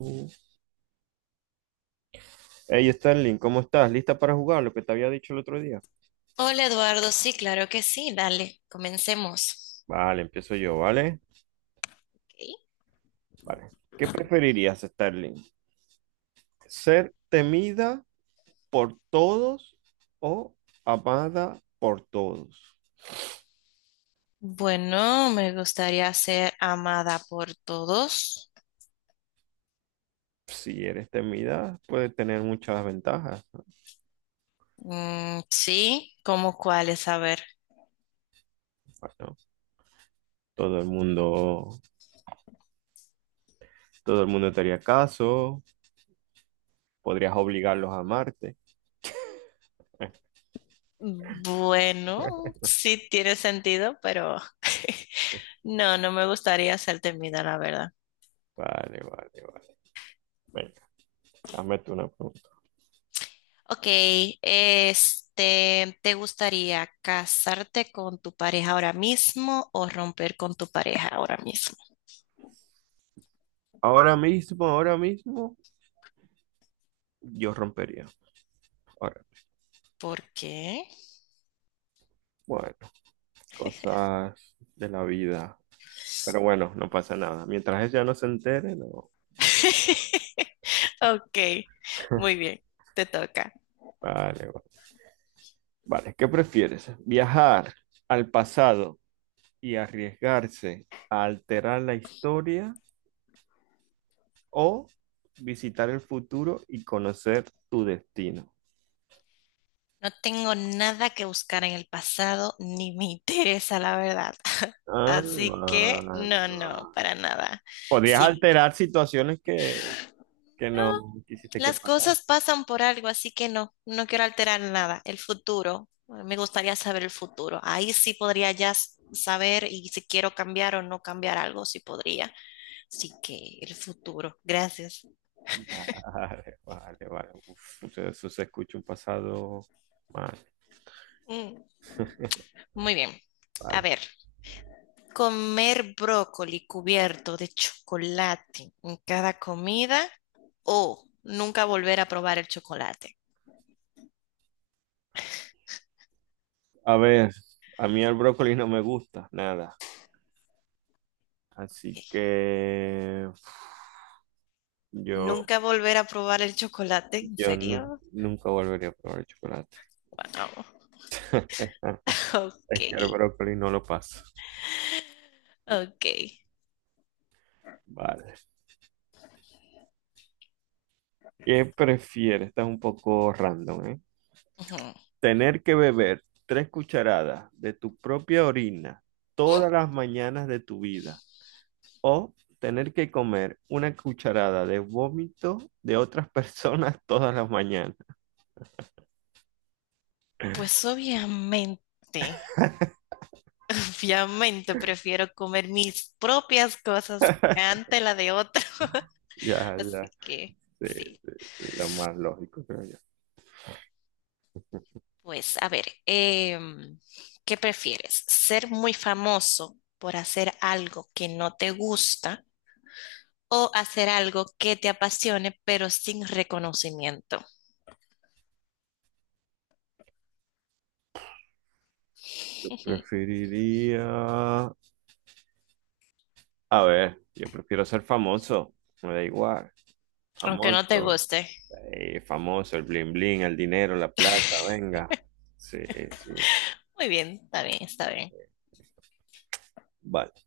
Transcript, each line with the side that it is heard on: right: Mm. Hey Sterling, ¿cómo estás? ¿Lista para jugar lo que te había dicho el otro día?
left: Hola Eduardo, sí, claro que sí, dale, comencemos.
right: Vale, empiezo yo, ¿vale?
left: Ok.
right: Vale. ¿Qué preferirías, Sterling? ¿Ser temida por todos o amada por todos?
left: Bueno, me gustaría ser amada por todos.
right: Si eres temida, puede tener muchas ventajas.
left: Mm, sí, ¿cómo cuáles? A ver.
right: Bueno, todo el mundo, todo el mundo te haría caso, podrías obligarlos a amarte.
left: Bueno, sí tiene sentido, pero no, no me gustaría ser temida, la verdad.
right: Vale, vale, vale. Venga, hazme tú una pregunta.
left: Ok, este, ¿te gustaría casarte con tu pareja ahora mismo o romper con tu pareja ahora mismo?
right: Ahora mismo, yo rompería. Ahora.
left: ¿Por qué?
right: Bueno, cosas de la vida. Pero bueno, no pasa nada. Mientras ella no se entere, no.
left: Ok, muy bien, te toca.
right: Vale, vale. Vale, ¿qué prefieres? ¿Viajar al pasado y arriesgarse a alterar la historia o visitar el futuro y conocer tu destino?
left: No tengo nada que buscar en el pasado ni me interesa, la verdad.
right: Ah,
left: Así que no, no,
right: bueno.
left: para nada.
right: Podrías
left: Sí,
right: alterar situaciones que
left: no,
right: no quisiste que
left: las
right: pasara.
left: cosas pasan por algo, así que no, no quiero alterar nada. El futuro, me gustaría saber el futuro. Ahí sí podría ya saber y si quiero cambiar o no cambiar algo, sí podría. Así que el futuro, gracias.
right: Vale, vale, vale. Uf, eso se escucha un pasado mal.
left: Mm, muy bien. A
right: Vale.
left: ver. Comer brócoli cubierto de chocolate en cada comida o nunca volver a probar el chocolate.
right: A ver, a mí el brócoli no me gusta nada, así
left: Ok.
right: que uf, yo,
left: Nunca volver a probar el chocolate, ¿en serio?
right: nunca volvería a probar el chocolate.
left: Wow. Ok,
right: Es que el brócoli no lo paso.
left: ok.
right: Vale. ¿Qué prefieres? Esta un poco random, ¿eh?
left: Ujú.
right: Tener que beber tres cucharadas de tu propia orina todas las mañanas de tu vida o tener que comer una cucharada de vómito de otras personas todas las mañanas.
left: Pues obviamente, obviamente prefiero comer mis propias cosas ante la de otro.
right: Ya,
left: Así
right: ya.
left: que
right: Sí,
left: sí.
right: sí, sí, lo más lógico, creo yo.
left: Pues, a ver, ¿qué prefieres? ¿Ser muy famoso por hacer algo que no te gusta o hacer algo que te apasione pero sin reconocimiento?
right: Yo preferiría... A ver, yo prefiero ser famoso. Me da igual.
left: Aunque no te
right: Famoso.
left: guste.
right: Famoso, el bling bling, el dinero, la plata, venga. Sí, sí.
left: Muy bien, está bien, está bien.
right: Vale.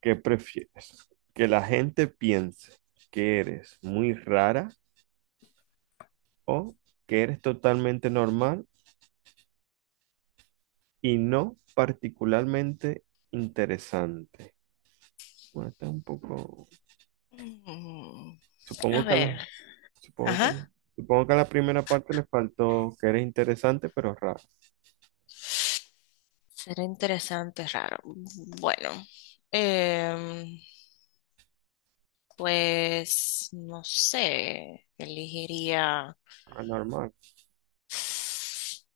right: ¿Qué prefieres? ¿Que la gente piense que eres muy rara o que eres totalmente normal y no particularmente interesante? Bueno, está un poco.
left: Mm, a
right: Supongo que a la,
left: ver,
right: supongo que a la-
left: ajá.
right: Supongo que a la primera parte le faltó que eres interesante, pero raro.
left: Será interesante, raro. Bueno, em, pues no sé, elegiría
right: Anormal.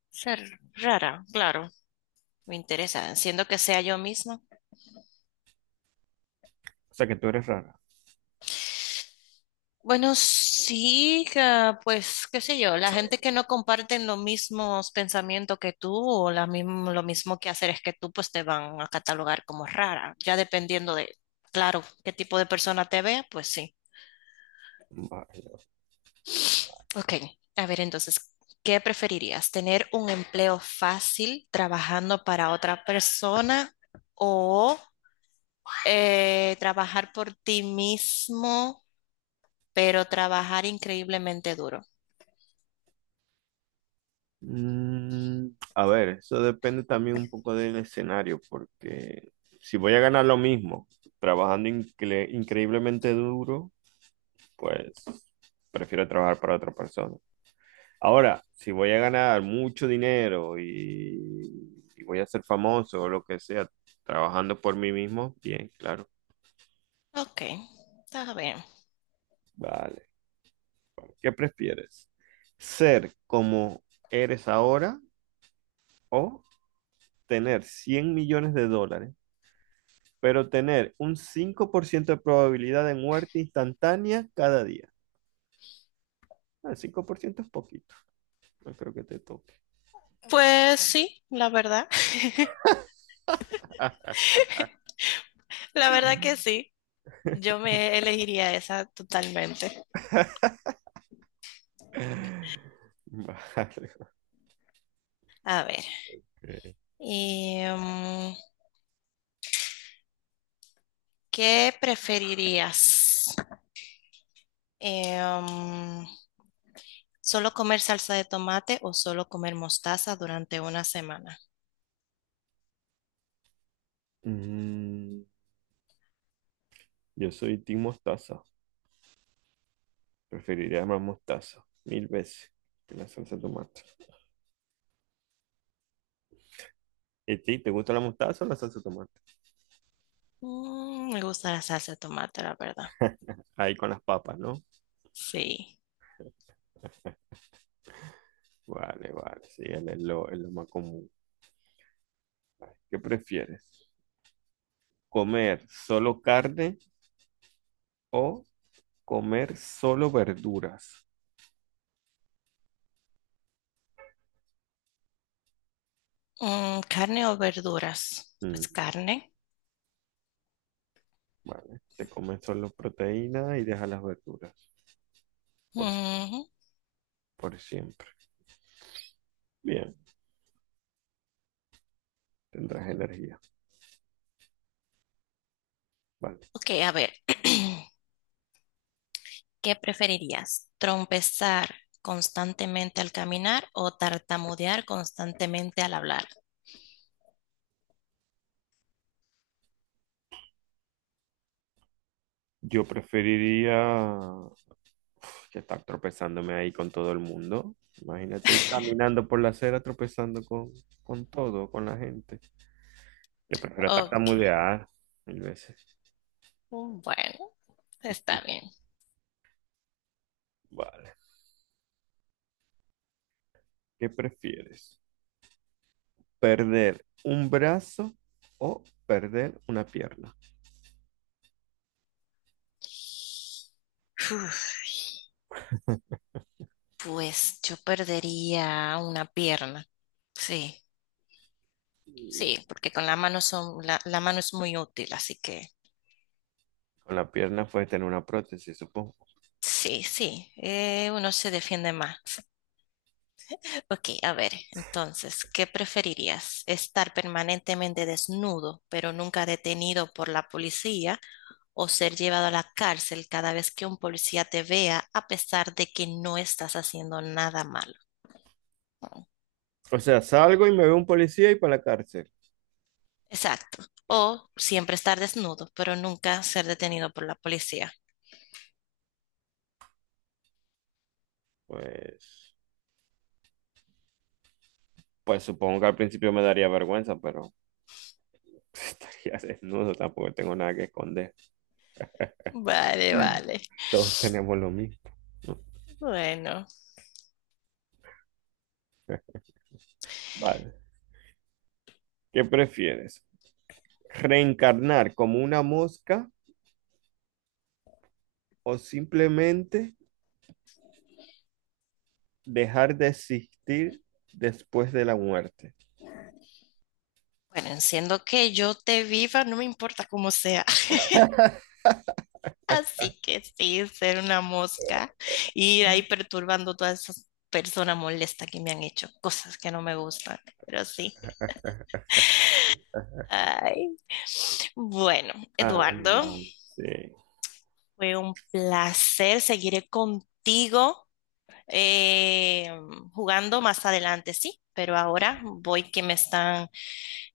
left: ser rara, claro. Me interesa, siendo que sea yo misma.
right: O sea que tú eres rara.
left: Bueno, sí, pues qué sé yo, la gente que no comparten los mismos pensamientos que tú o la mismo, lo mismo que hacer es que tú, pues te van a catalogar como rara, ya dependiendo de, claro, qué tipo de persona te vea, pues sí.
right: Vale.
left: Ok, a ver entonces, ¿qué preferirías? ¿Tener un empleo fácil trabajando para otra persona o trabajar por ti mismo, pero trabajar increíblemente duro?
right: Mm, a ver, eso depende también un poco del escenario, porque si voy a ganar lo mismo trabajando increíblemente duro, pues prefiero trabajar para otra persona. Ahora, si voy a ganar mucho dinero y voy a ser famoso o lo que sea, trabajando por mí mismo, bien, claro.
left: Ok, está bien.
right: Vale, vale. ¿Qué prefieres? ¿Ser como eres ahora o tener 100 millones de dólares, pero tener un 5% de probabilidad de muerte instantánea cada día? El 5% es poquito, no creo que te toque.
left: Pues sí, la verdad, la verdad que sí. Yo me elegiría esa totalmente.
right: Vale.
left: A ver,
right: Ok.
left: em, ¿qué preferirías? Em, ¿Solo comer salsa de tomate o solo comer mostaza durante una semana?
right: Mm, yo soy Team Mostaza. Preferiría más mostaza, mil veces, que la salsa de tomate. ¿Y ti, te gusta la mostaza o la salsa de tomate?
left: Me gusta la salsa de tomate, la verdad.
right: Ahí con las papas, ¿no?
left: Sí.
right: Vale, vale, sí, es lo más común. ¿Qué prefieres? ¿Comer solo carne o comer solo verduras?
left: ¿Carne o verduras?
right: Mm,
left: Pues carne.
right: vale, te comes solo proteína y dejas las verduras por, si-
left: Ujú.
right: por siempre. Bien, tendrás energía. Vale.
left: Ok, a ver, ¿qué preferirías? ¿Trompezar constantemente al caminar o tartamudear constantemente al hablar?
right: Yo preferiría que estar tropezándome ahí con todo el mundo. Imagínate ir caminando por la acera tropezando con todo, con la gente. Yo prefiero
left: Ok,
right: tartamudear mil veces.
left: bueno, está bien.
right: Vale. ¿Qué prefieres? ¿Perder un brazo o perder una pierna?
left: Uf, pues yo perdería una pierna. Sí, sí, porque con la mano son, la mano es muy útil, así que
right: Con la pierna puedes tener una prótesis, supongo.
left: sí, sí, uno se defiende más. Ok, a ver, entonces, ¿qué preferirías? ¿Estar permanentemente desnudo, pero nunca detenido por la policía, o ser llevado a la cárcel cada vez que un policía te vea, a pesar de que no estás haciendo nada malo?
right: O sea, salgo y me veo un policía y para la cárcel.
left: Exacto. O siempre estar desnudo, pero nunca ser detenido por la policía.
right: Pues, pues supongo que al principio me daría vergüenza, pero estaría desnudo, tampoco tengo nada que esconder.
left: Vale, vale.
right: Todos tenemos lo mismo. No.
left: Bueno,
right: Vale. ¿Qué prefieres? ¿Reencarnar como una mosca o simplemente dejar de existir después de la muerte?
left: bueno, siendo que yo te viva, no me importa cómo sea. Así que sí, ser una mosca, ir ahí perturbando todas esas personas molestas que me han hecho cosas que no me gustan, pero sí. Ay, bueno,
right: Ah,
left: Eduardo,
right: no. Sí.
left: fue un placer. Seguiré contigo eh, jugando más adelante, sí, pero ahora voy que me están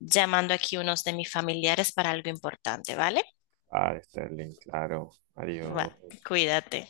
left: llamando aquí unos de mis familiares para algo importante, ¿vale?
right: Ah, Sterling, claro.
left: Va,
right: Adiós.
left: cuídate.